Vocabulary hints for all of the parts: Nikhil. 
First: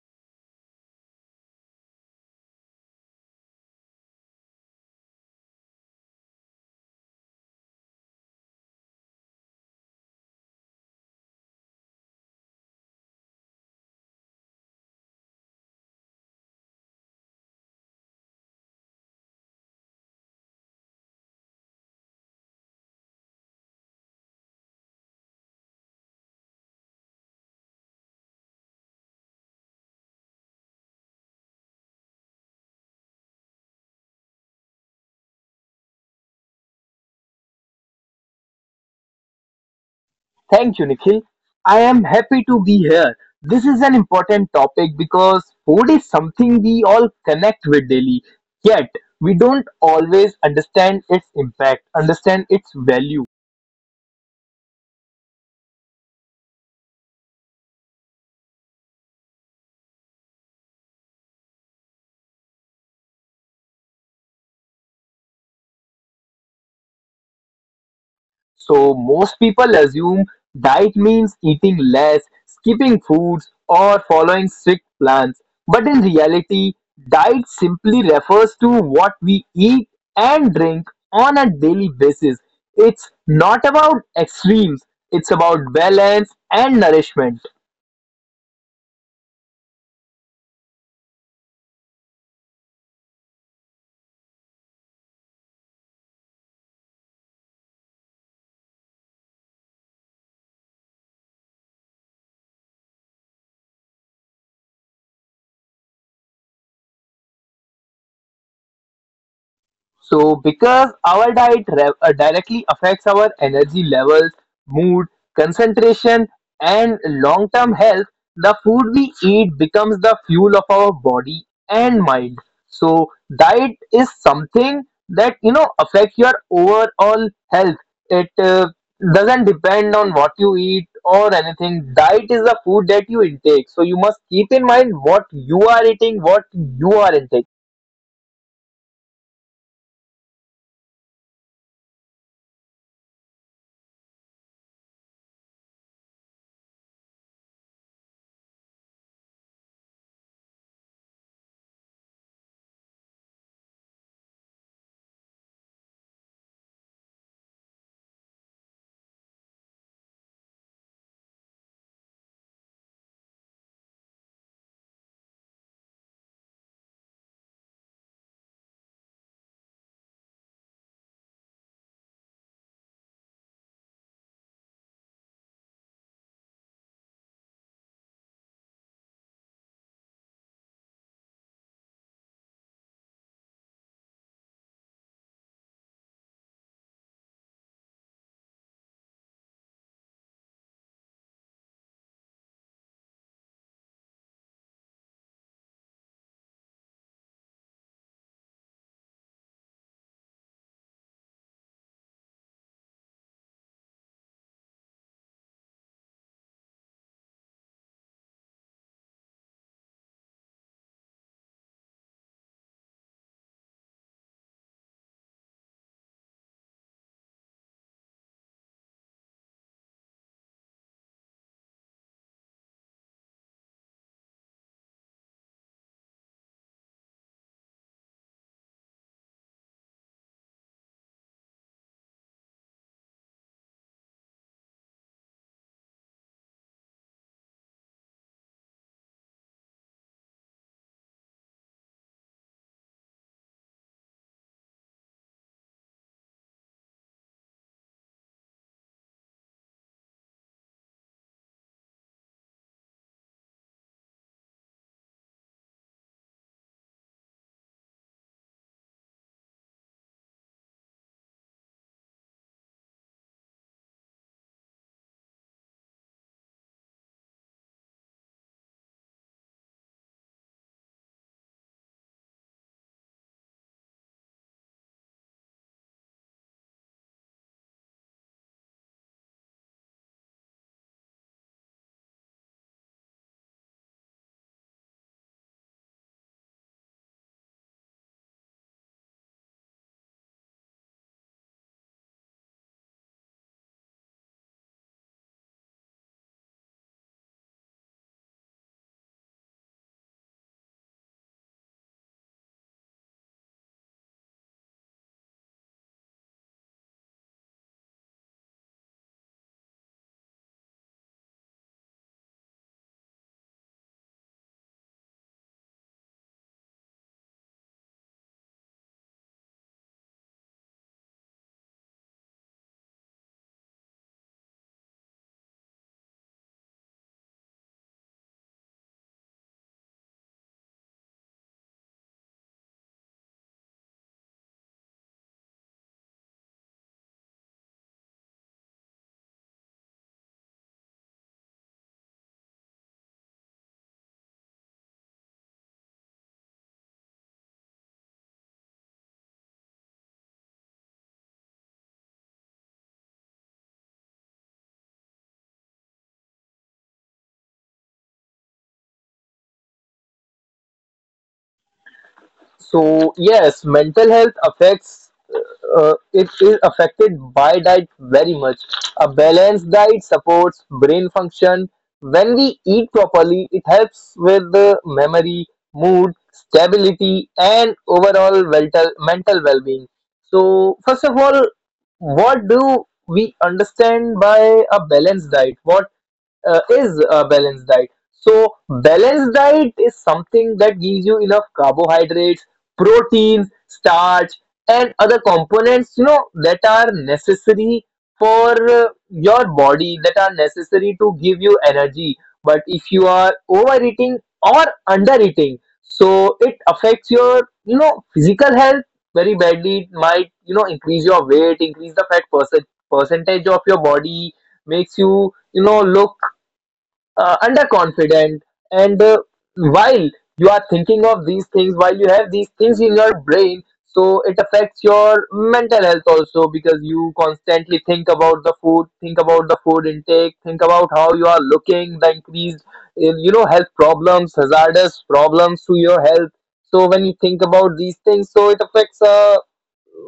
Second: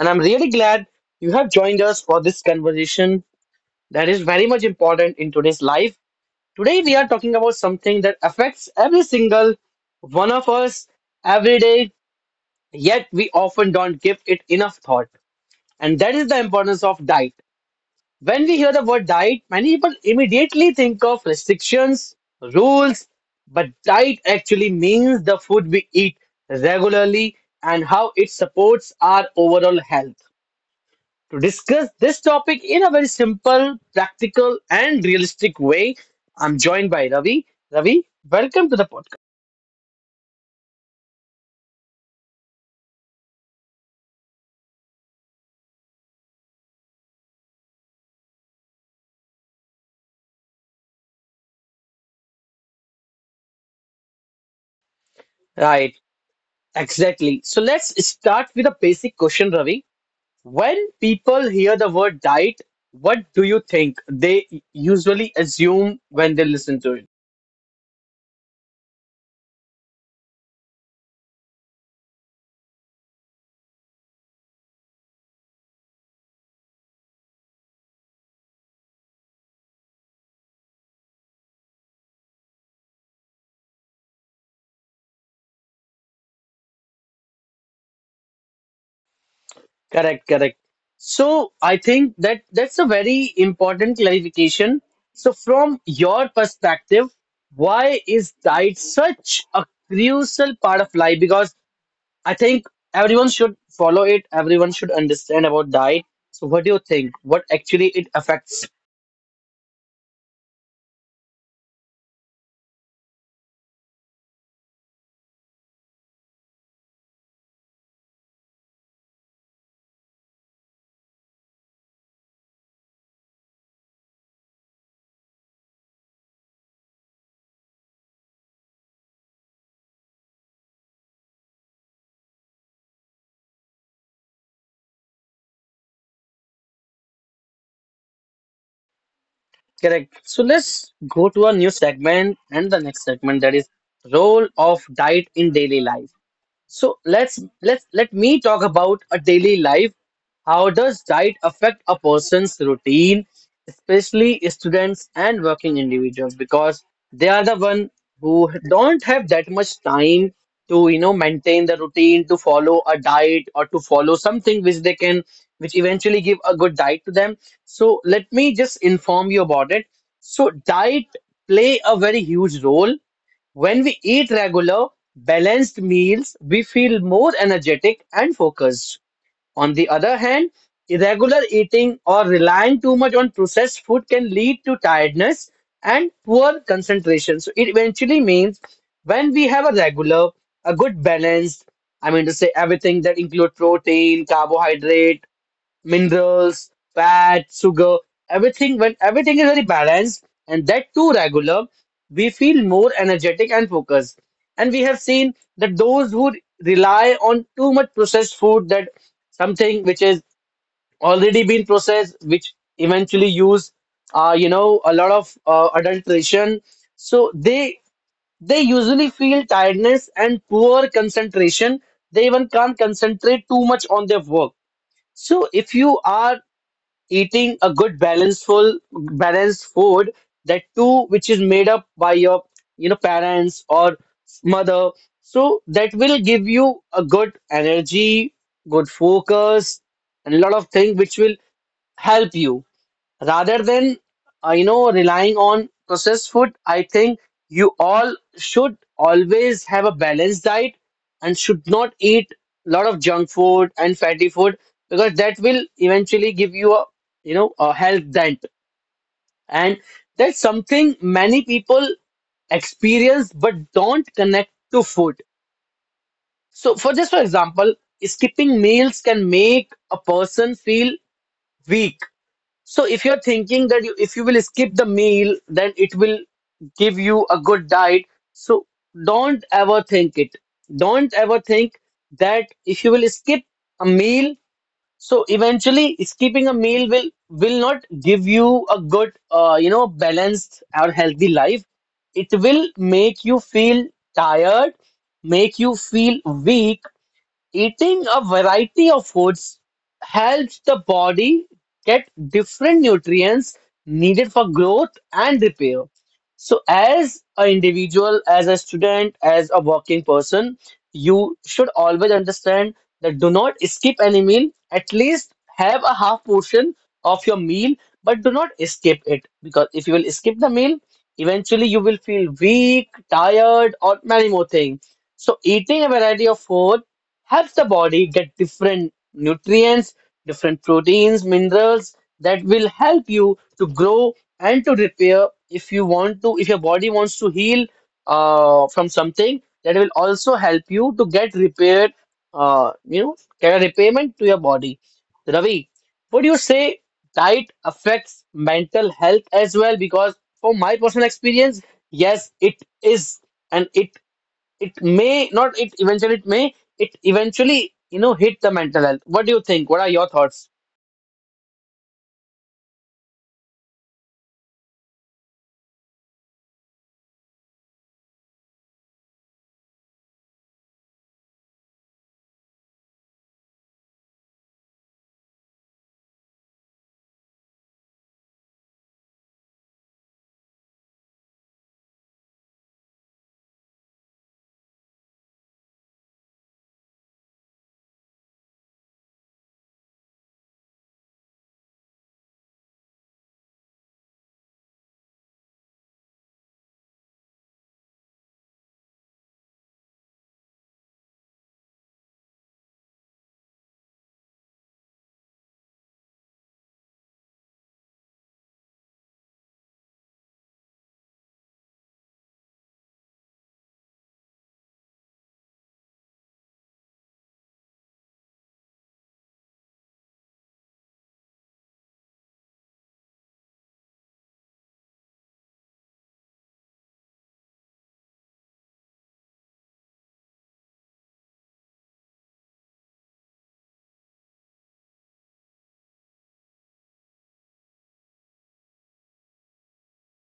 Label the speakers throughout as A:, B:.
A: and I'm really glad you have joined us for this conversation that is very much important in today's life. Today, we are talking about something that affects every single one of us every day, yet we often don't give it enough thought, and that is the importance of diet. When we hear the word diet, many people immediately think of restrictions, rules, but diet actually means the food we eat regularly and how it supports our overall health. To discuss this topic in a very simple, practical, and realistic way, I'm joined by Ravi. Ravi, welcome to the podcast.
B: Thank you, Nikhil. I am happy to be here. This is an important topic because food is something we all connect with daily, yet we don't always understand its impact, understand its value.
A: Right, exactly. So let's start with a basic question, Ravi. When people hear the word diet, what do you think they usually assume when they listen to it?
B: So most people assume diet means eating less, skipping foods, or following strict plans. But in reality, diet simply refers to what we eat and drink on a daily basis. It's not about extremes, it's about balance and nourishment.
A: Correct, correct. So I think that's a very important clarification. So from your perspective, why is diet such a crucial part of life? Because I think everyone should follow it, everyone should understand about diet. So what do you think? What actually it affects?
B: So, because our directly affects our energy levels, mood, concentration, and long term health, the food we eat becomes the fuel of our body and mind. So, diet is something that affects your overall health. It doesn't depend on what you eat or anything. Diet is the food that you intake. So, you must keep in mind what you are eating, what you are intaking.
A: Correct. So let's go to a new segment, and the next segment, that is role of diet in daily life. So let me talk about a daily life. How does diet affect a person's routine, especially students and working individuals, because they are the one who don't have that much time to you know maintain the routine, to follow a diet or to follow something which they can, which eventually give a good diet to them. So let me just inform you about it. So diet play a very huge role. When we eat regular, balanced meals, we feel more energetic and focused. On the other hand, irregular eating or relying too much on processed food can lead to tiredness and poor concentration. So it eventually means, when we have a regular, a good balanced, I mean to say everything that include protein, carbohydrate, minerals, fat, sugar, everything, when everything is very balanced and that too regular, we feel more energetic and focused. And we have seen that those who rely on too much processed food, that something which is already been processed, which eventually use you know a lot of adulteration, so they usually feel tiredness and poor concentration. They even can't concentrate too much on their work. So if you are eating a good balanceful balanced food, that too which is made up by your you know parents or mother, so that will give you a good energy, good focus, and a lot of things which will help you, rather than you know relying on processed food. I think you all should always have a balanced diet and should not eat a lot of junk food and fatty food, because that will eventually give you a you know a health dent. And that's something many people experience but don't connect to food. So for just for example, skipping meals can make a person feel weak. So if you're thinking that you, if you will skip the meal, then it will give you a good diet. So don't ever think it. Don't ever think that if you will skip a meal, so eventually skipping a meal will not give you a good, you know, balanced or healthy life. It will make you feel tired, make you feel weak. Eating a variety of foods helps the body get different nutrients needed for growth and repair. So, as an individual, as a student, as a working person, you should always understand that do not skip any meal. At least have a half portion of your meal, but do not skip it, because if you will skip the meal, eventually you will feel weak, tired, or many more things. So, eating a variety of food helps the body get different nutrients, different proteins, minerals that will help you to grow and to repair. If you want to, if your body wants to heal from something, that will also help you to get repaired, you know, get a repayment to your body. Ravi, would you say diet affects mental health as well? Because from my personal experience, yes, it is, and it may not, it eventually it may, it eventually you know hit the mental health. What do you think? What are your thoughts?
B: So yes, mental health affects it is affected by diet very much. A balanced diet supports brain function. When we eat properly, it helps with the memory, mood, stability, and overall mental well-being. So first of all, what do we understand by a balanced diet? What is a balanced diet. So balanced diet is something that gives you enough carbohydrates, proteins, starch, and other components that are necessary for your body that are necessary to give you energy. But if you are overeating or undereating, so it affects your physical health very badly. It might increase your weight, increase the fat percentage of your body, makes you you know look underconfident and while you are thinking of these things, while you have these things in your brain, so it affects your mental health also, because you constantly think about the food, think about the food intake, think about how you are looking, the increased health problems, hazardous problems to your health. So when you think about these things, so it affects uh,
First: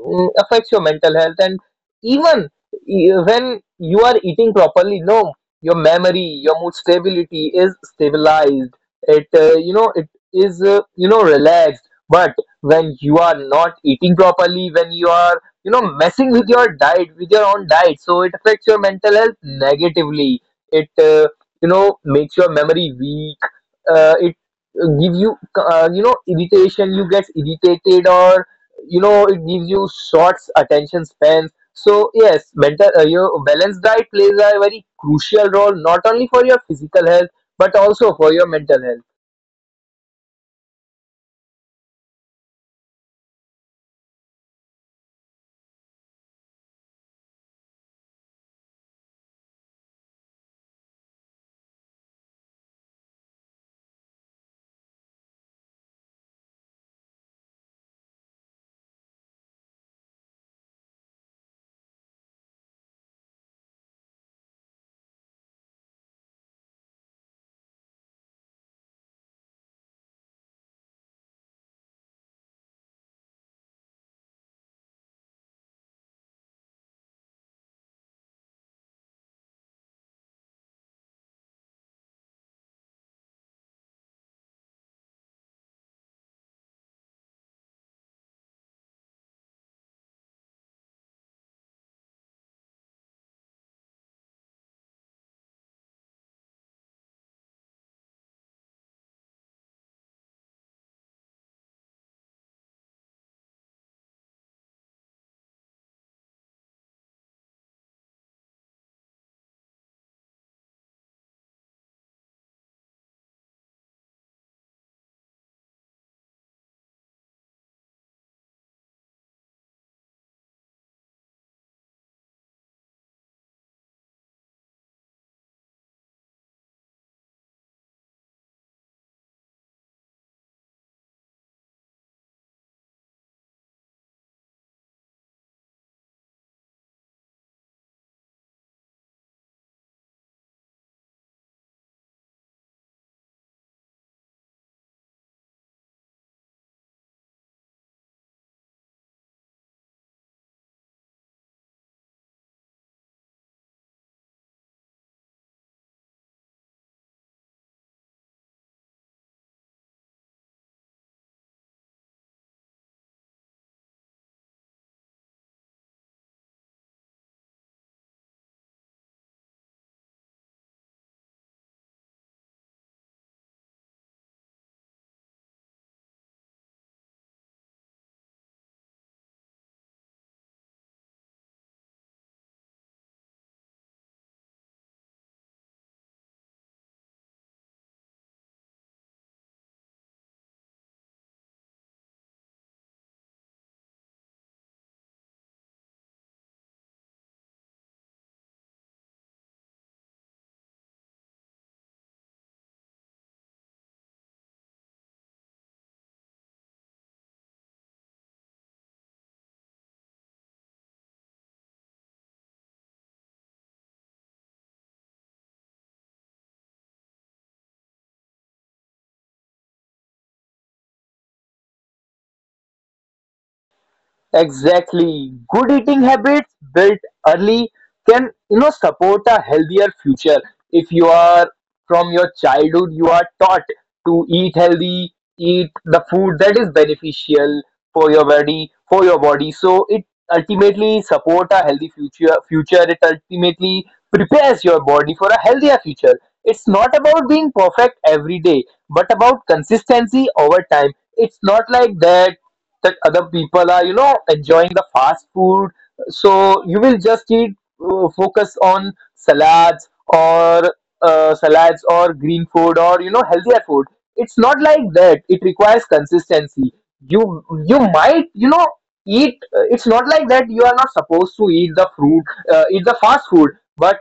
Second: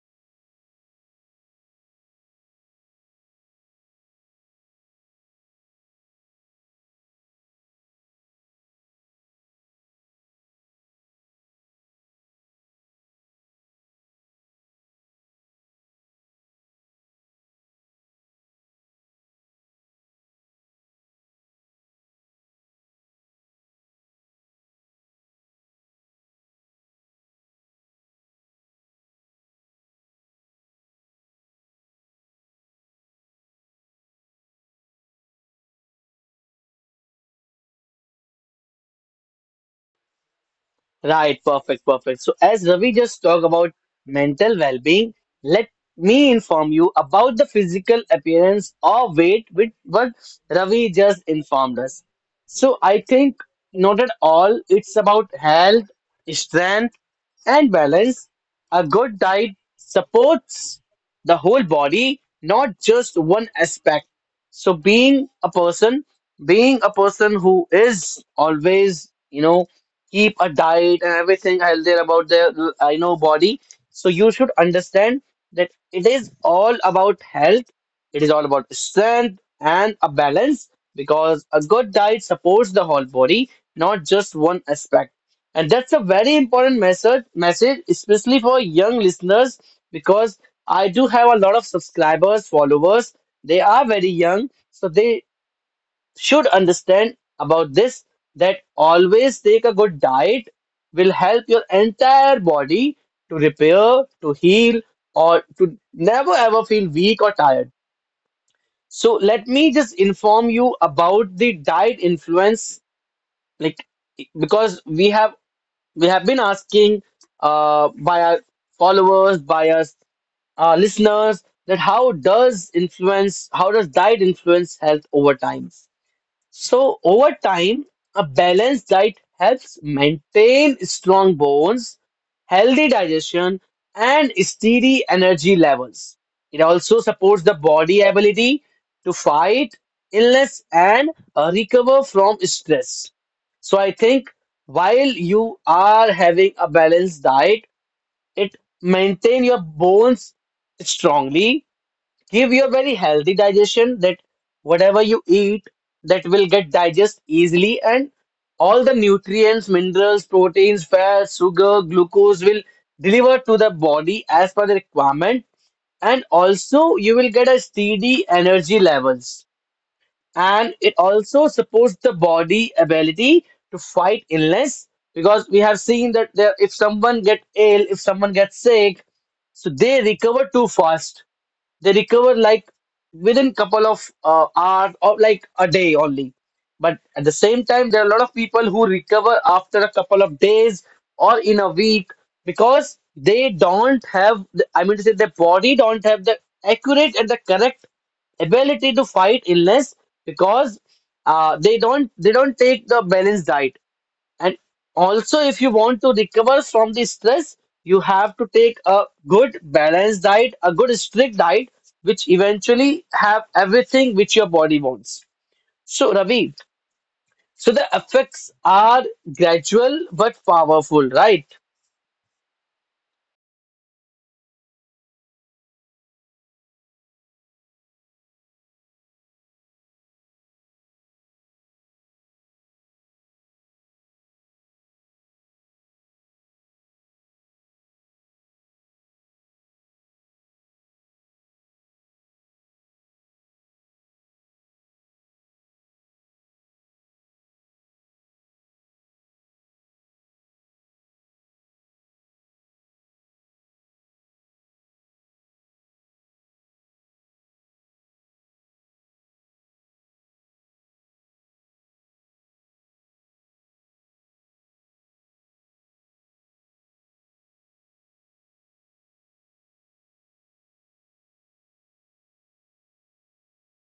B: mm, affects your mental health. And even when you are eating properly, no, your memory, your mood stability is stabilized. It you know it is you know relaxed. But when you are not eating properly, when you are messing with your diet, with your own diet, so it affects your mental health negatively. It makes your memory weak. It gives you you know irritation. You get irritated, or it gives you short attention spans. So yes, mental your balanced diet plays a very crucial role, not only for your physical health but also for your mental health.
A: Right, perfect, perfect. So, as Ravi just talked about mental well being, let me inform you about the physical appearance or weight, with what Ravi just informed us. So, I think not at all, it's about health, strength, and balance. A good diet supports the whole body, not just one aspect. So, being a person who is always you know keep a diet and everything healthy about their I know body, so you should understand that it is all about health, it is all about strength and a balance, because a good diet supports the whole body, not just one aspect. And that's a very important message, especially for young listeners, because I do have a lot of subscribers, followers. They are very young, so they should understand about this, that always take a good diet will help your entire body to repair, to heal, or to never ever feel weak or tired. So let me just inform you about the diet influence, like because we have been asking by our followers, by us listeners, that how does influence, how does diet influence health over time? So, over time, a balanced diet helps maintain strong bones, healthy digestion, and steady energy levels. It also supports the body ability to fight illness and recover from stress. So, I think while you are having a balanced diet, it maintain your bones strongly, give your very healthy digestion, that whatever you eat, that will get digest easily, and all the nutrients, minerals, proteins, fats, sugar, glucose will deliver to the body as per the requirement. And also you will get a steady energy levels, and it also supports the body ability to fight illness, because we have seen that there, if someone get ill, if someone gets sick, so they recover too fast. They recover like within couple of hours or like a day only. But at the same time, there are a lot of people who recover after a couple of days or in a week, because they don't have, the, I mean to say, their body don't have the accurate and the correct ability to fight illness, because they don't take the balanced diet. And also, if you want to recover from the stress, you have to take a good balanced diet, a good strict diet, which eventually have everything which your body wants. So, Ravi, so the effects are gradual but powerful, right?
B: Exactly. Good eating habits built early can, you know, support a healthier future. If you are from your childhood, you are taught to eat healthy, eat the food that is beneficial for your body, for your body. So it ultimately support a healthy future. Future it ultimately prepares your body for a healthier future. It's not about being perfect every day, but about consistency over time. It's not like that that other people are enjoying the fast food, so you will just eat, focus on salads, or salads or green food or healthier food. It's not like that, it requires consistency. You you might you know eat it's not like that you are not supposed to eat the fruit eat the fast food, but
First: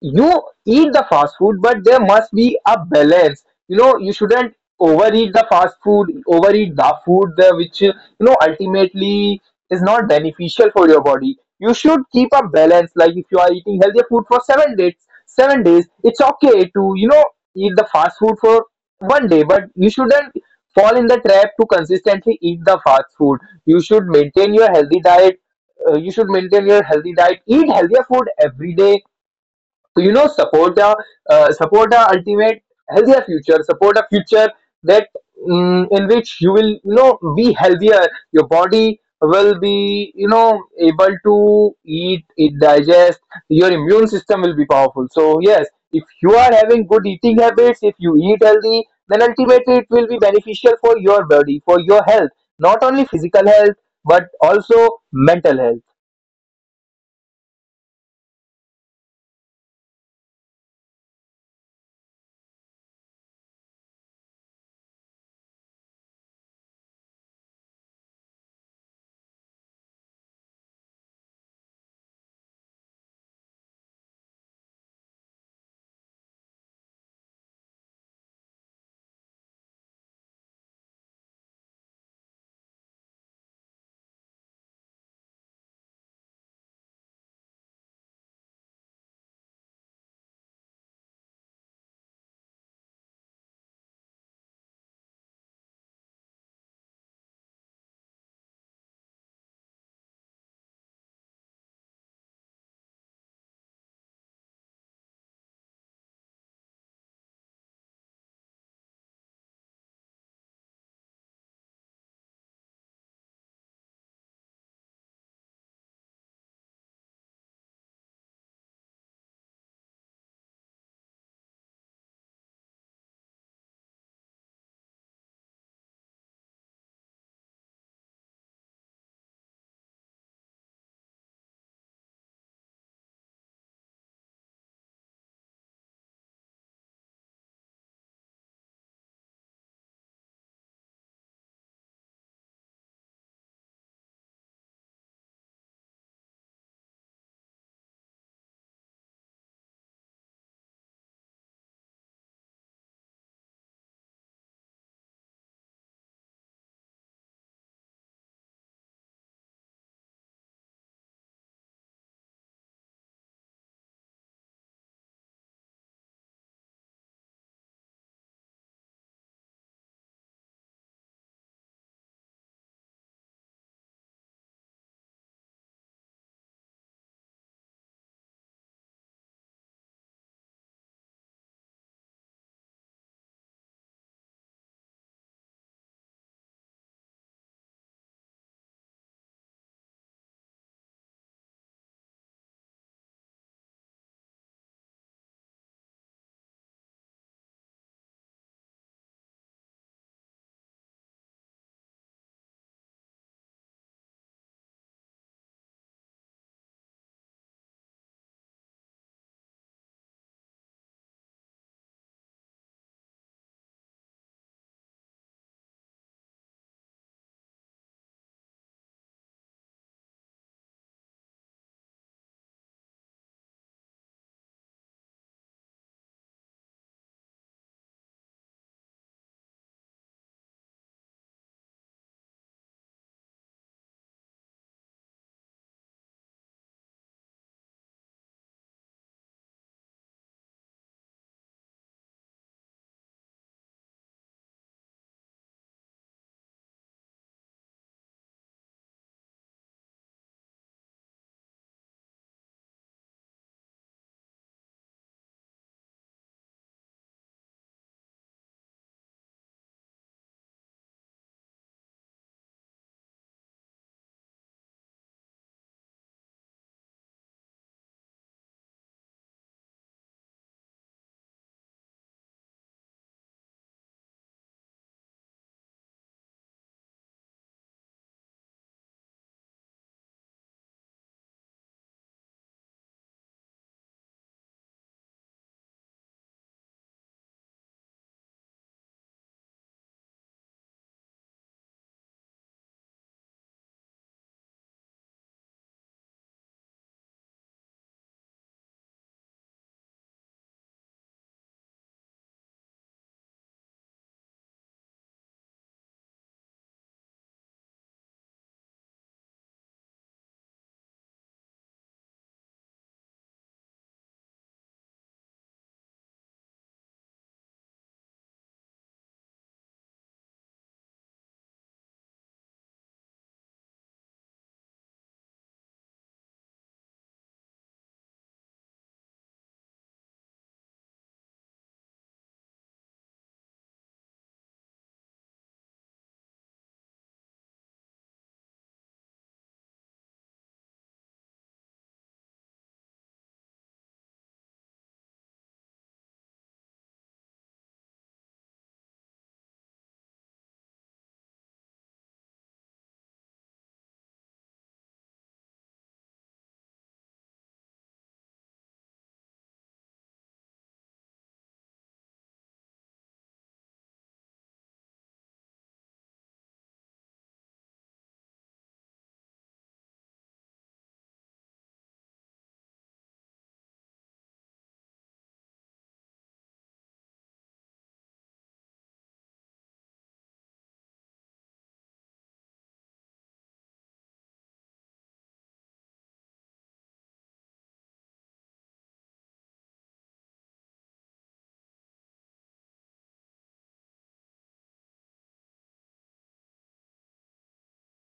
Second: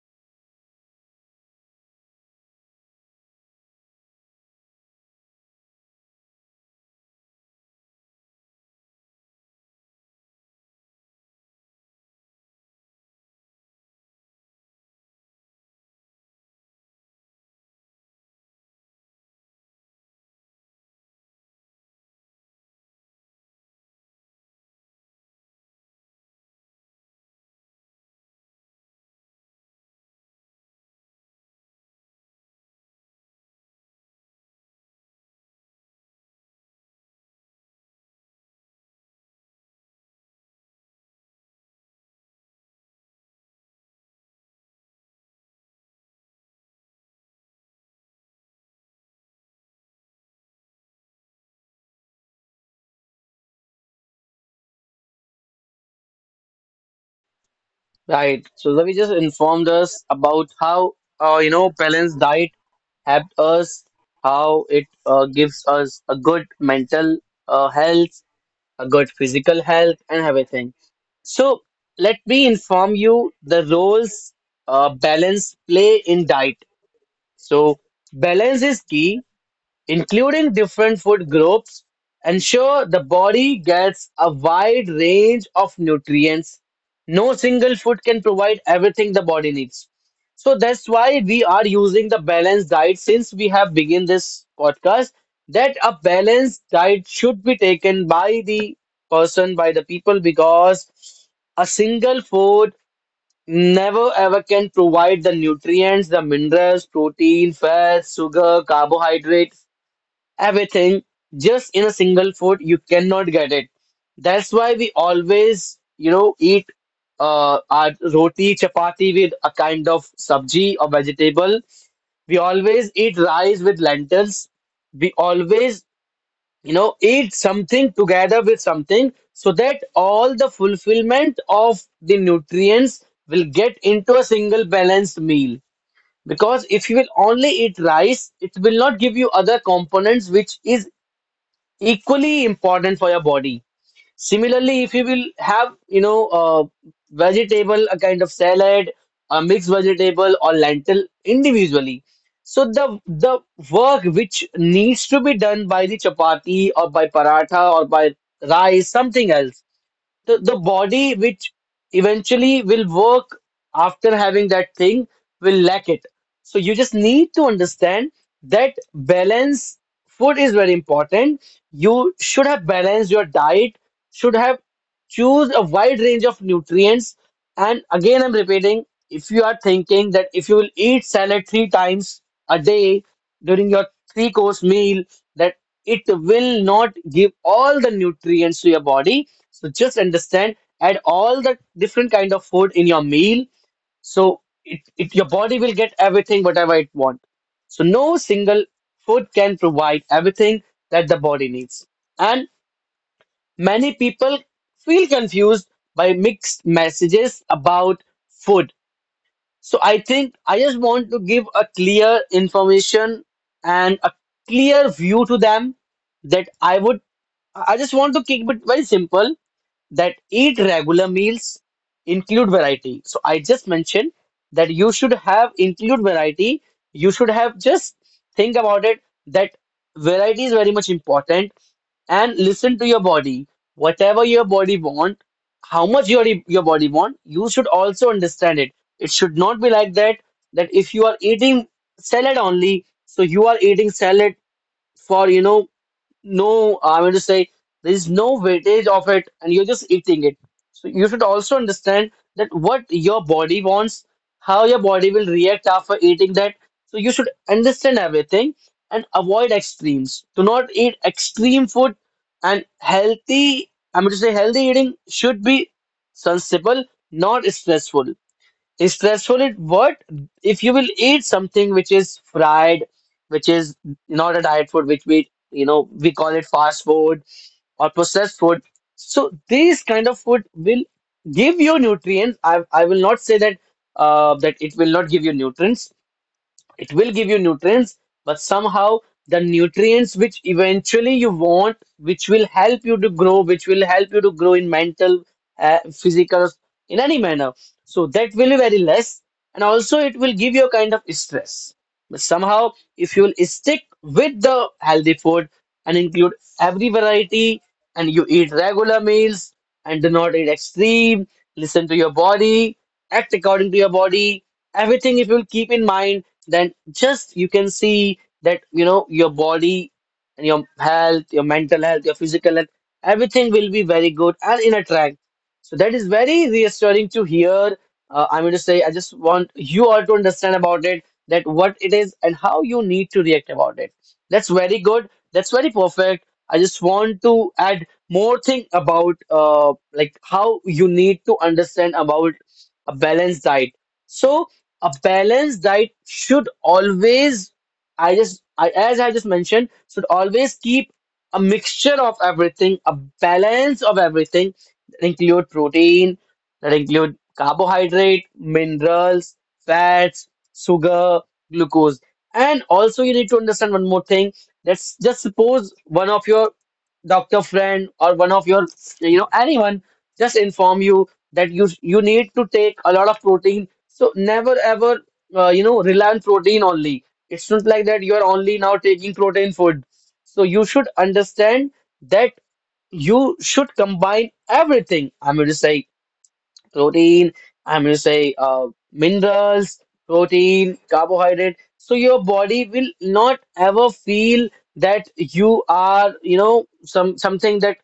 B: you eat the fast food, but there must be a balance. You know, you shouldn't overeat the fast food, overeat the food there, which ultimately is not beneficial for your body. You should keep a balance. Like if you are eating healthier food for seven days, it's okay to eat the fast food for one day, but you shouldn't fall in the trap to consistently eat the fast food. You should maintain your healthy diet. Eat healthier food every day so support a ultimate healthier future. Support a future that in which you will be healthier. Your body will be able to eat, it digest. Your immune system will be powerful. So yes, if you are having good eating habits, if you eat healthy, then ultimately it will be beneficial for your body, for your health, not only physical health but also mental health.
A: Right. So Ravi just informed us about how you know balanced diet helped us, how it gives us a good mental health, a good physical health, and everything. So, let me inform you the roles balance play in diet. So, balance is key. Including different food groups ensure the body gets a wide range of nutrients. No single food can provide everything the body needs. So that's why we are using the balanced diet since we have begun this podcast, that a balanced diet should be taken by the person, by the people, because a single food never ever can provide the nutrients, the minerals, protein, fats, sugar, carbohydrate, everything, just in a single food you cannot get it. That's why we always you know eat our roti chapati with a kind of sabji or vegetable, we always eat rice with lentils, we always you know eat something together with something, so that all the fulfillment of the nutrients will get into a single balanced meal. Because if you will only eat rice, it will not give you other components which is equally important for your body. Similarly, if you will have, you know, vegetable, a kind of salad, a mixed vegetable or lentil individually. So the work which needs to be done by the chapati or by paratha or by rice, something else the body which eventually will work after having that thing will lack it. So you just need to understand that balance food is very important. You should have balanced your diet, should have choose a wide range of nutrients. And again, I'm repeating, if you are thinking that if you will eat salad three times a day during your three course meal, that it will not give all the nutrients to your body, so just understand, add all the different kind of food in your meal, so it your body will get everything whatever it want. So no single food can provide everything that the body needs. And many people feel confused by mixed messages about food. So I think I just want to give a clear information and a clear view to them, that I just want to keep it very simple, that eat regular meals, include variety. So I just mentioned that you should have include variety. You should have just think about it that variety is very much important, and listen to your body. Whatever your body want, how much your body want, you should also understand it. It should not be like that, that if you are eating salad only, so you are eating salad for no, I mean to say, there is no weightage of it and you're just eating it. So you should also understand that what your body wants, how your body will react after eating that. So you should understand everything and avoid extremes. Do not eat extreme food. And healthy, I mean to say, healthy eating should be sensible, not stressful. Stressful it what? If you will eat something which is fried, which is not a diet food, which we, you know, we call it fast food or processed food. So these kind of food will give you nutrients. I will not say that that it will not give you nutrients, it will give you nutrients, but somehow the nutrients which eventually you want, which will help you to grow, which will help you to grow in mental, physical, in any manner, so that will be very less. And also it will give you a kind of stress. But somehow, if you'll stick with the healthy food and include every variety, and you eat regular meals and do not eat extreme, listen to your body, act according to your body, everything if you'll keep in mind, then just you can see that, you know, your body and your health, your mental health, your physical health, everything will be very good and in a track. So that is very reassuring to hear. I'm going to say, I just want you all to understand about it, that what it is and how you need to react about it. That's very good. That's very perfect. I just want to add more thing about like how you need to understand about a balanced diet. So a balanced diet should always, as I just mentioned, should always keep a mixture of everything, a balance of everything, that include protein, that include carbohydrate, minerals, fats, sugar, glucose. And also you need to understand one more thing. Let's just suppose one of your doctor friend or one of your, you know, anyone just inform you that you need to take a lot of protein. So never ever you know, rely on protein only. It's not like that you are only now taking protein food. So you should understand that you should combine everything. I'm going to say protein, I'm going to say minerals, protein, carbohydrate. So your body will not ever feel that you are, you know, something that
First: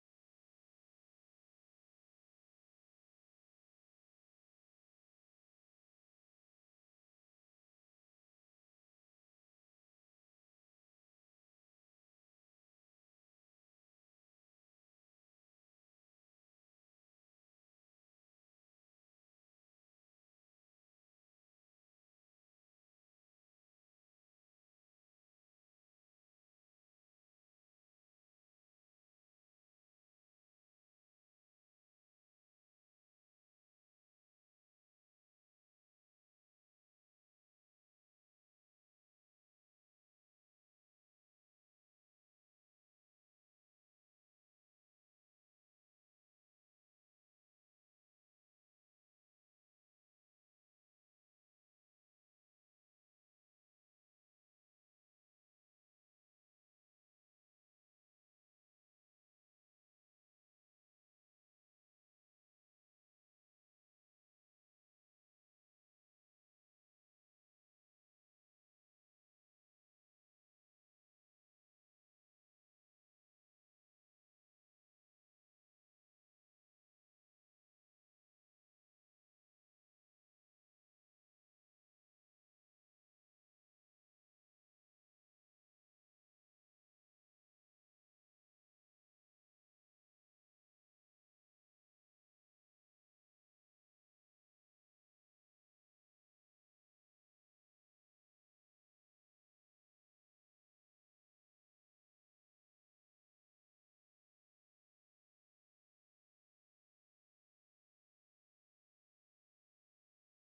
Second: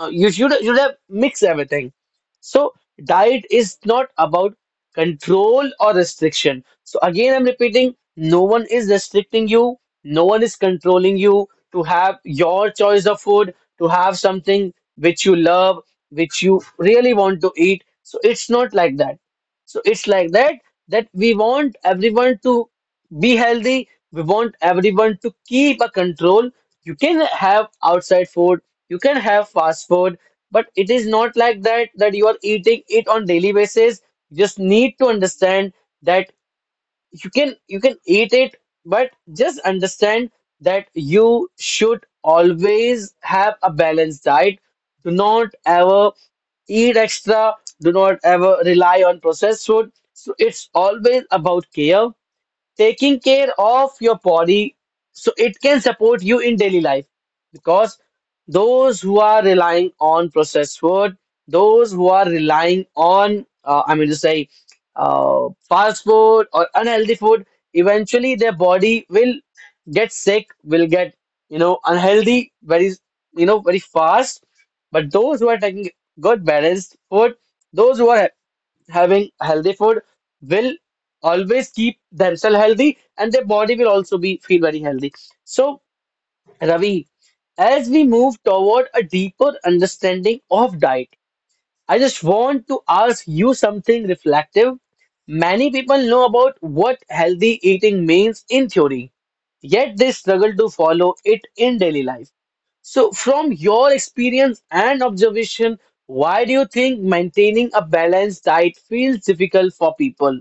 A: you should have mixed everything. So diet is not about control or restriction. So again, I'm repeating, no one is restricting you, no one is controlling you to have your choice of food, to have something which you love, which you really want to eat. So it's not like that. So it's like that, that we want everyone to be healthy. We want everyone to keep a control. You can have outside food, you can have fast food, but it is not like that, that you are eating it on daily basis. You just need to understand that you can eat it, but just understand that you should always have a balanced diet. Do not ever eat extra, do not ever rely on processed food. So it's always about care, taking care of your body so it can support you in daily life. Because those who are relying on processed food, those who are relying on I mean to say, fast food or unhealthy food, eventually their body will get sick, will get, you know, unhealthy very, you know, very fast. But those who are taking good balanced food, those who are having healthy food, will always keep themselves healthy, and their body will also be feel very healthy. So, Ravi, as we move toward a deeper understanding of diet, I just want to ask you something reflective. Many people know about what healthy eating means in theory, yet they struggle to follow it in daily life. So, from your experience and observation, why do you think maintaining a balanced diet feels difficult for people,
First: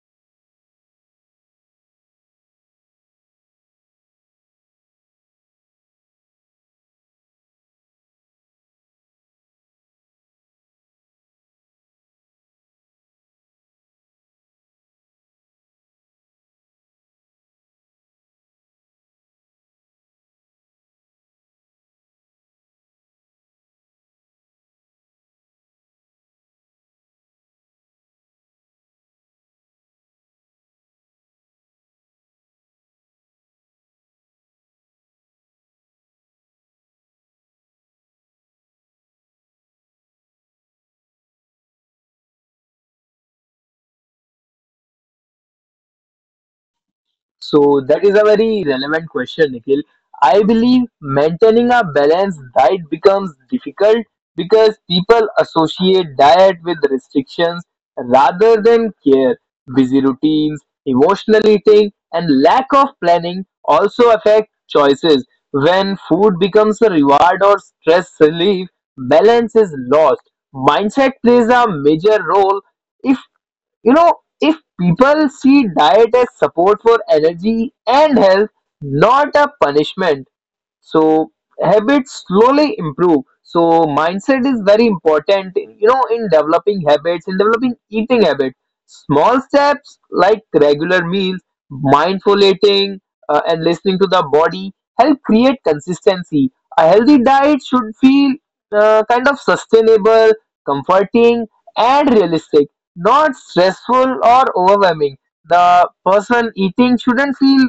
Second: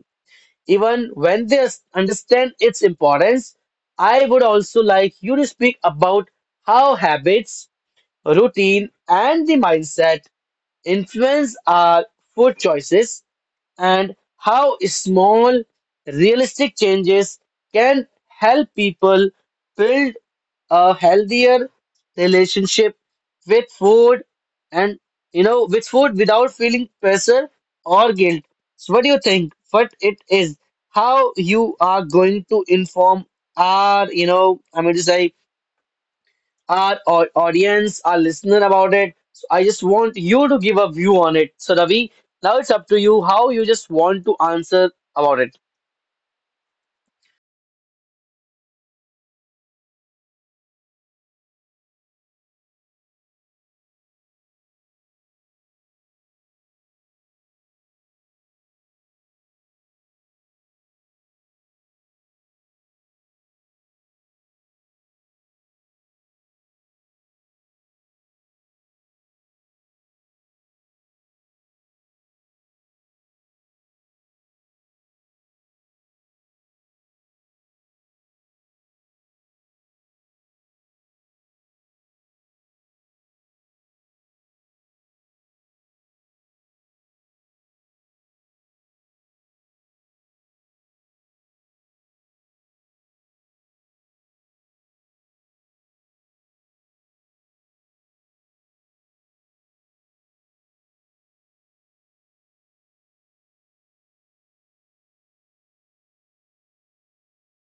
A: even when they understand its importance? I would also like you to speak about how habits, routine, and the mindset influence our food choices, and how small, realistic changes can help people build a healthier relationship with food, and with food without feeling pressure or guilt. So what do you think what it is, how you are going to inform our, you know, I mean to say, our audience, our listener about it. So I just want you to give a view on it. So Ravi, now it's up to you how you just want to answer about it.
B: So that is a very relevant question, Nikhil. I believe maintaining a balanced diet becomes difficult because people associate diet with restrictions rather than care. Busy routines, emotional eating, and lack of planning also affect choices. When food becomes a reward or stress relief, balance is lost. Mindset plays a major role. If you know if people see diet as support for energy and health, not a punishment, so habits slowly improve. So mindset is very important, in developing habits, in developing eating habits. Small steps like regular meals, mindful eating, and listening to the body help create consistency. A healthy diet should feel kind of sustainable, comforting, and realistic, not stressful or overwhelming. The person eating shouldn't feel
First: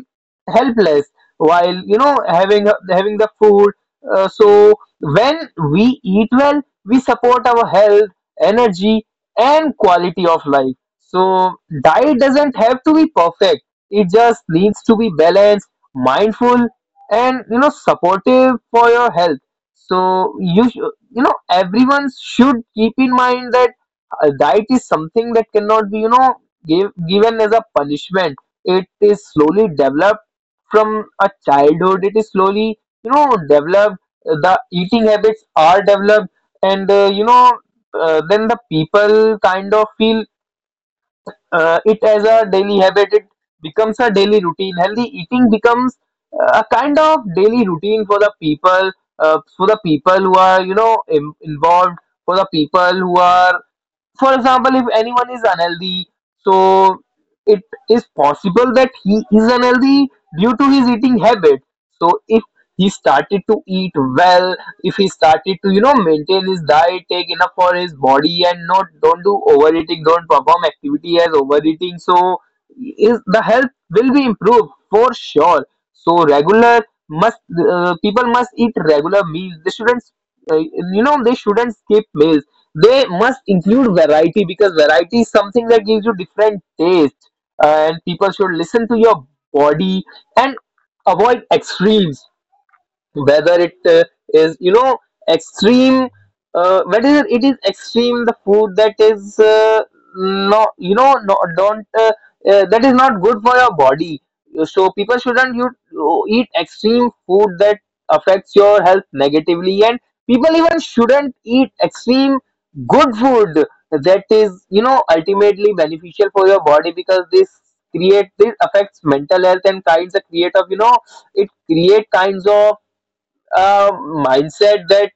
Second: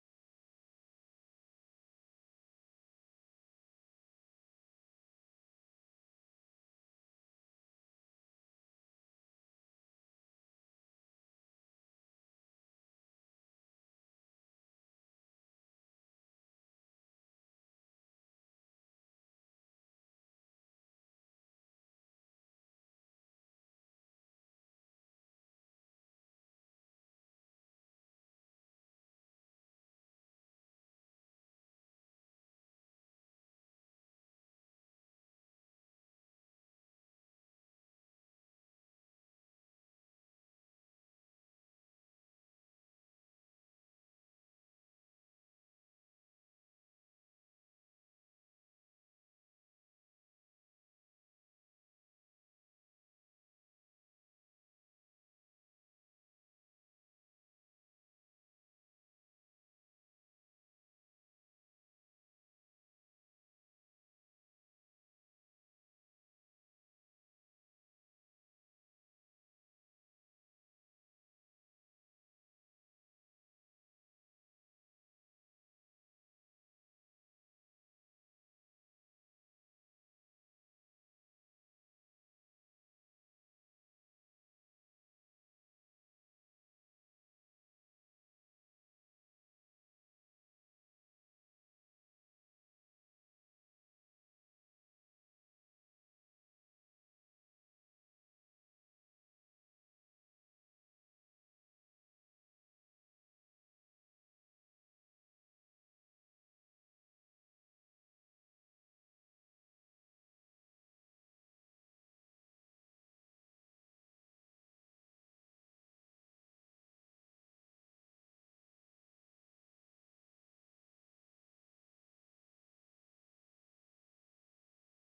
B: helpless while having the food. So when we eat well, we support our health, energy, and quality of life. So diet doesn't have to be perfect, it just needs to be balanced, mindful, and supportive for your health. So you know everyone should keep in mind that diet is something that cannot be given as a punishment. It is slowly developed from a childhood, it is slowly developed. The eating habits are developed, and then the people kind of feel it as a daily habit. It becomes a daily routine. Healthy eating becomes a kind of daily routine for the people, for the people who are involved, for the people who are, for example, if anyone is unhealthy, so it is possible that he is unhealthy due to his eating habit. So if he started to eat well, if he started to maintain his diet, take enough for his body, and not don't do overeating, don't perform activity as overeating, so is the health will be improved for sure. So regular must people must eat regular meals. They shouldn't skip meals. They must include variety, because variety is something that gives you different taste. And people should listen to your body and avoid extremes, whether it is you know extreme whether it is extreme, the food that is not you know no, don't that is not good for your body. So people shouldn't you eat extreme food that affects your health negatively. And people even shouldn't eat extreme good food that is ultimately beneficial for your body, because this affects mental health and kinds of create of you know it create kinds of uh, mindset that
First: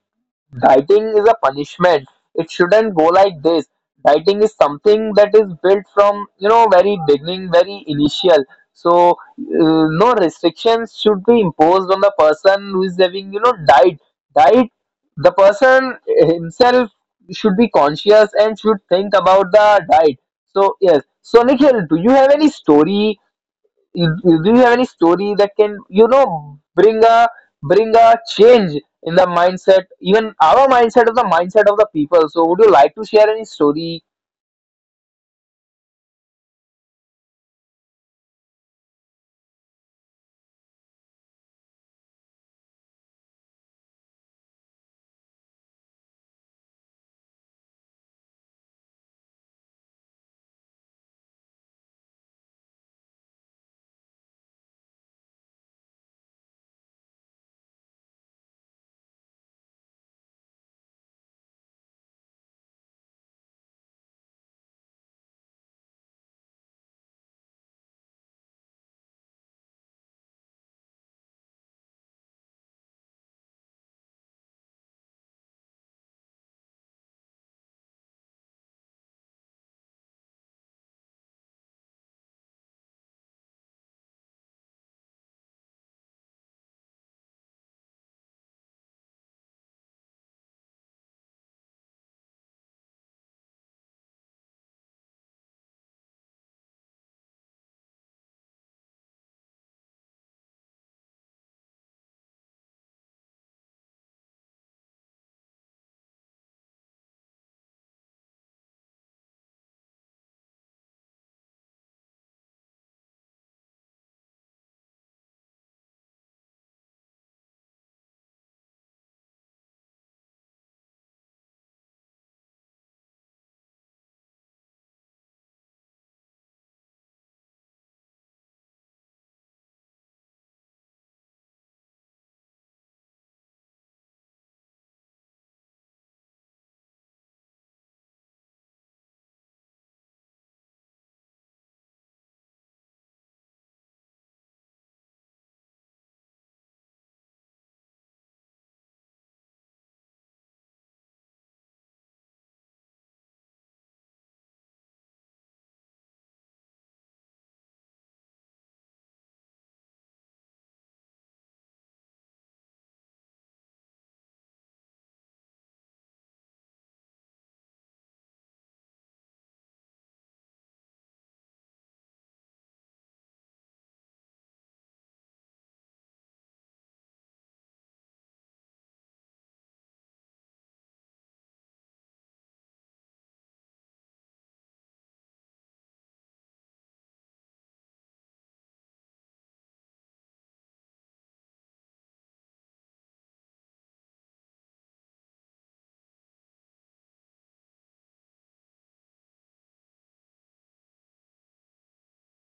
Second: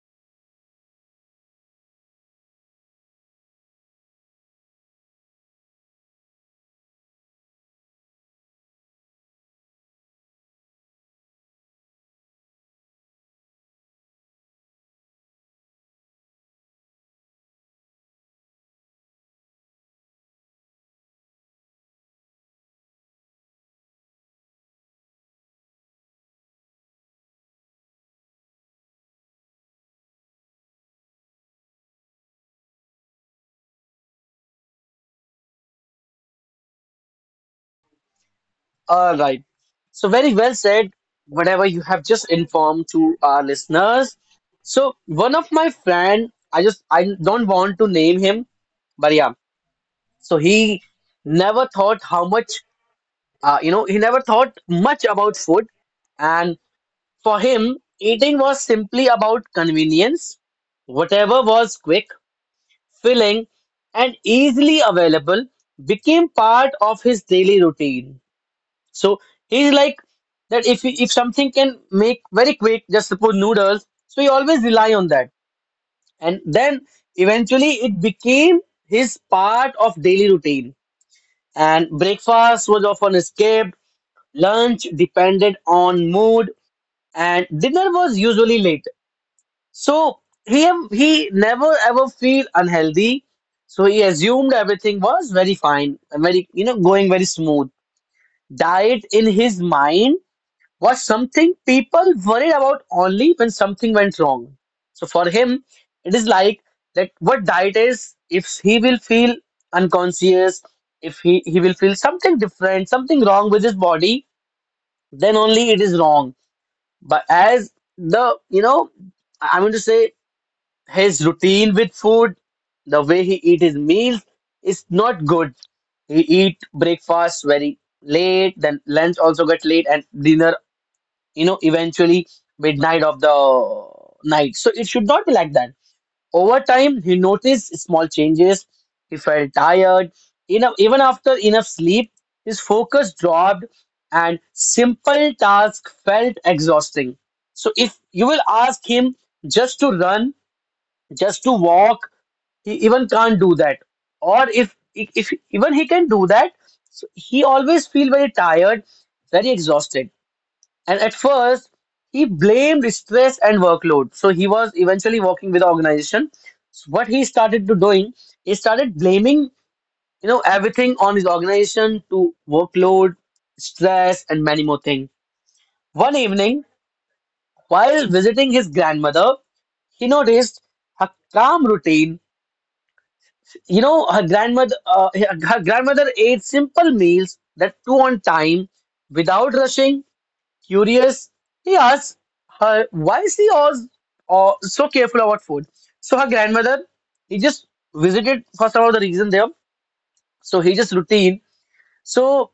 B: dieting is a punishment. It shouldn't go like this. Dieting is something that is built from very beginning, very initial. So no restrictions should be imposed on the person who is having diet. Diet. The person himself should be conscious and should think about the diet. So yes. So Nikhil, do you have any story, do you have any story that can you know bring a bring a change in the mindset, even our mindset of the people? So would you like to share any story?
A: All right. So very well said. Whatever you have just informed to our listeners. So one of my friend, I don't want to name him, but yeah. So he never thought how much, you know, he never thought much about food, and. For him, eating was simply about convenience. Whatever was quick, filling, and easily available became part of his daily routine. So he's like that if something can make very quick, just suppose noodles, so he always rely on that. And then eventually it became his part of daily routine. And breakfast was often escaped, lunch depended on mood, and dinner was usually late. So he never ever feel unhealthy. So he assumed everything was very fine, very, you know, going very smooth. Diet in his mind was something people worried about only when something went wrong. So for him, it is like that what diet is. If he will feel unconscious, if he will feel something different, something wrong with his body, then only it is wrong. But as the, you know, I'm going to say, his routine with food, the way he eat his meals is not good. He eat breakfast very late, then lunch also get late, and dinner, you know, eventually midnight of the night. So it should not be like that. Over time, he noticed small changes. He felt tired. Enough, even after enough sleep, his focus dropped, and simple tasks felt exhausting. So if you will ask him just to run, just to walk, he even can't do that. Or if even he can do that, so he always feel very tired, very exhausted. And at first, he blamed stress and workload. So he was eventually working with the organization. So what he started to doing, he started blaming, you know, everything on his organization to workload, stress, and many more things. One evening, while visiting his grandmother, he noticed her calm routine. You know, her grandmother ate simple meals, that too on time, without rushing. Curious, he asked her why is she all so careful about food. So her grandmother, he just visited first of all the reason there, so he just routine. So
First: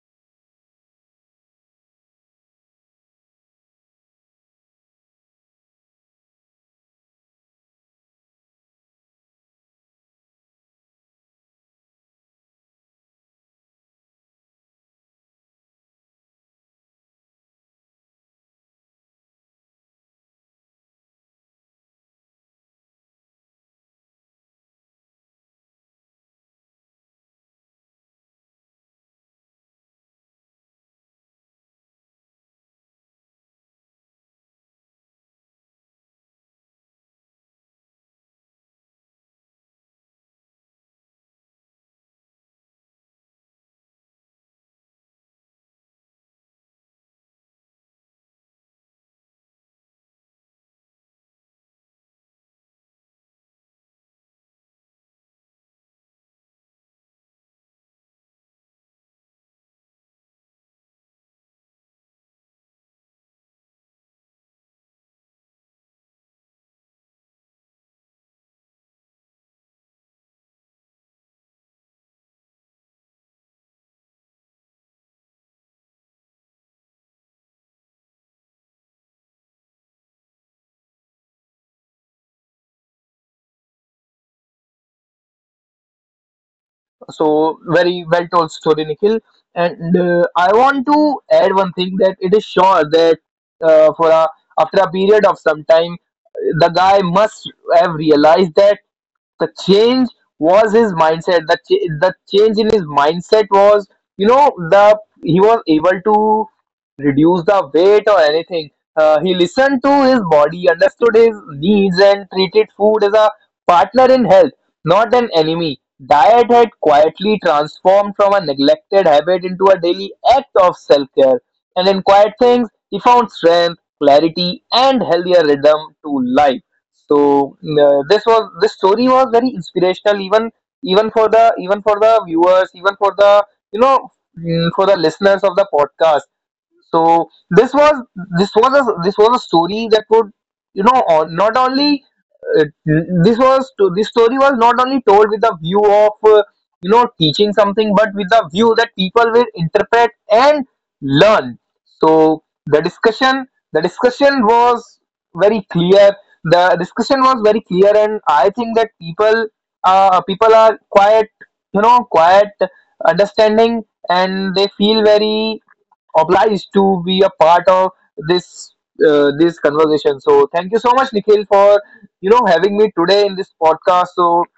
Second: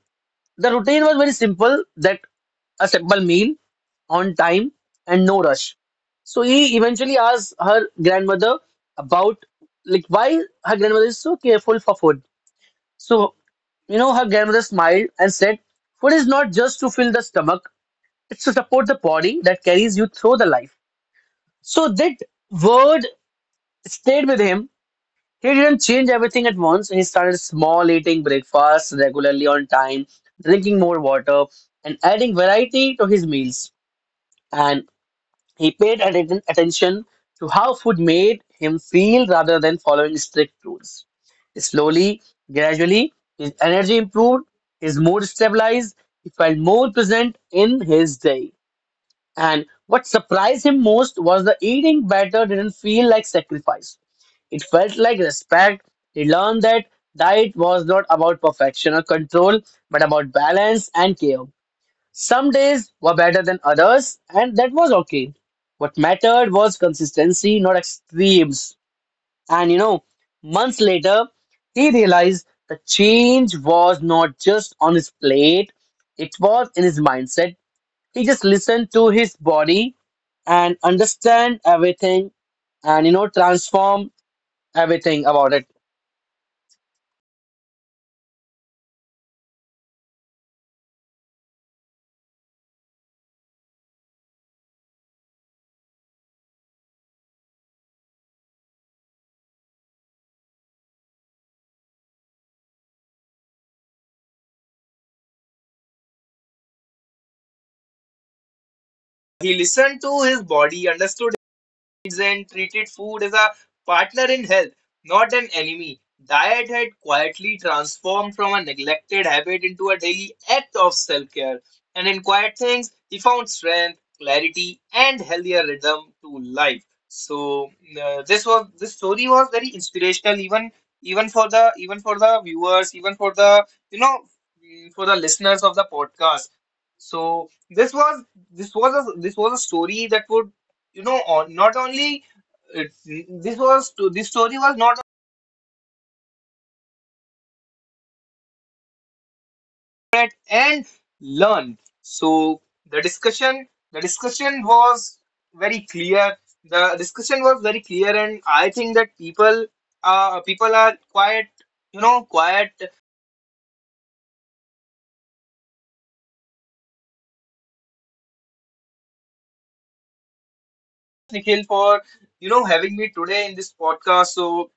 A: the routine was very simple, that a simple meal on time and no rush. So he eventually asked her grandmother about like why her grandmother is so careful for food. So, you know, her grandmother smiled and said, "Food is not just to fill the stomach, it's to support the body that carries you through the life." So that word stayed with him. He didn't change everything at once. He started small, eating breakfast regularly on time, drinking more water, and adding variety to his meals. And he paid attention to how food made him feel rather than following strict rules. Slowly, gradually, his energy improved, his mood stabilized, he felt more present in his day. And what surprised him most was the eating better didn't feel like sacrifice. It felt like respect. He learned that diet was not about perfection or control, but about balance and care. Some days were better than others, and that was okay. What mattered was consistency, not extremes. And you know, months later, he realized the change was not just on his plate, it was in his mindset. He just listened to his body and understand everything and, you know, transform everything about it.
B: So very well told story, Nikhil. And I want to add one thing, that it is sure that for a, after a period of some time, the guy must have realized that the change was his mindset. The change in his mindset was, you know the he was able to reduce the weight or anything. He
A: He listened
B: listened to
A: to
B: his
A: his
B: body,
A: body, understood,
B: understood his needs, and
A: and treated
B: treated
A: food
B: food
A: as
B: as a
A: a
B: partner
A: partner
B: in
A: in
B: health,
A: health, not
B: not an
A: an
B: enemy.
A: enemy. Diet
B: Diet
A: had
B: had quietly
A: quietly
B: transformed
A: transformed from
B: from
A: a
B: a
A: neglected
B: neglected
A: habit
B: habit into
A: into a
B: a daily
A: daily
B: act
A: act of
B: of
A: self
B: self-care.
A: care. And
B: And
A: in
B: in quiet
A: quiet
B: things,
A: things, he
B: he
A: found
B: found
A: strength,
B: strength, clarity,
A: clarity, and
B: and healthier
A: healthier
B: rhythm
A: rhythm
B: to
A: to
B: life.
A: life.
B: So
A: So this was this
B: this story
A: story
B: was
A: was very
B: very
A: inspirational,
B: inspirational, even
A: even even
B: even
A: for
B: for the
A: the
B: viewers,
A: viewers, even
B: even
A: for
B: for the
A: the, you
B: you
A: know,
B: know
A: mm,
B: for
A: for
B: the
A: the listeners
B: listeners
A: of
B: of the
A: the
B: podcast.
A: podcast.
B: So
A: So this was, this was a this
B: this
A: was
B: was
A: a
B: a story
A: story
B: that
A: that
B: would,
A: would,
B: you
A: you know,
B: know
A: or
B: or
A: not
B: not only
A: only
B: uh,
A: it,
B: this was to this
A: this
B: story
A: story
B: was
A: was
B: not
A: not
B: only told with the view of teaching something, but with the view that people will
A: read
B: interpret and
A: and
B: learn.
A: learned. So
B: So
A: the discussion,
B: the
A: the discussion
B: discussion was
A: was
B: very
A: very
B: clear
A: clear.
B: the
A: The
B: discussion
A: discussion
B: was
A: was
B: very
A: very
B: clear,
A: clear
B: and
A: and
B: I
A: I
B: think
A: think
B: that
A: that people,
B: people, people
A: people are
B: are quite,
A: quite, you know, quiet.
B: quite understanding, and they feel very obliged to be a part of this this conversation. So thank you so much,
A: Nikhil,
B: Nikhil,
A: for,
B: for
A: you know, having
B: having
A: me
B: me
A: today
B: today
A: in
B: in this
A: this
B: podcast.
A: podcast.
B: So
A: So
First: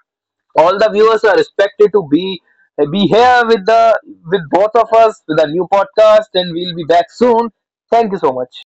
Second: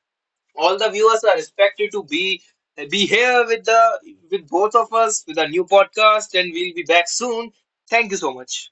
A: all
B: all
A: the
B: the
A: viewers
B: viewers
A: are
B: are
A: expected
B: expected
A: to
B: to
A: be be
B: be
A: here
B: here
A: with
B: with
A: the,
B: the, with
A: with
B: both
A: both of
B: of us
A: us with
B: with
A: a
B: a
A: new
B: new podcast,
A: podcast, and
B: and
A: we'll
B: we'll be
A: be back
B: back soon.
A: soon. Thank
B: Thank
A: you
B: you so
A: so much.
B: much.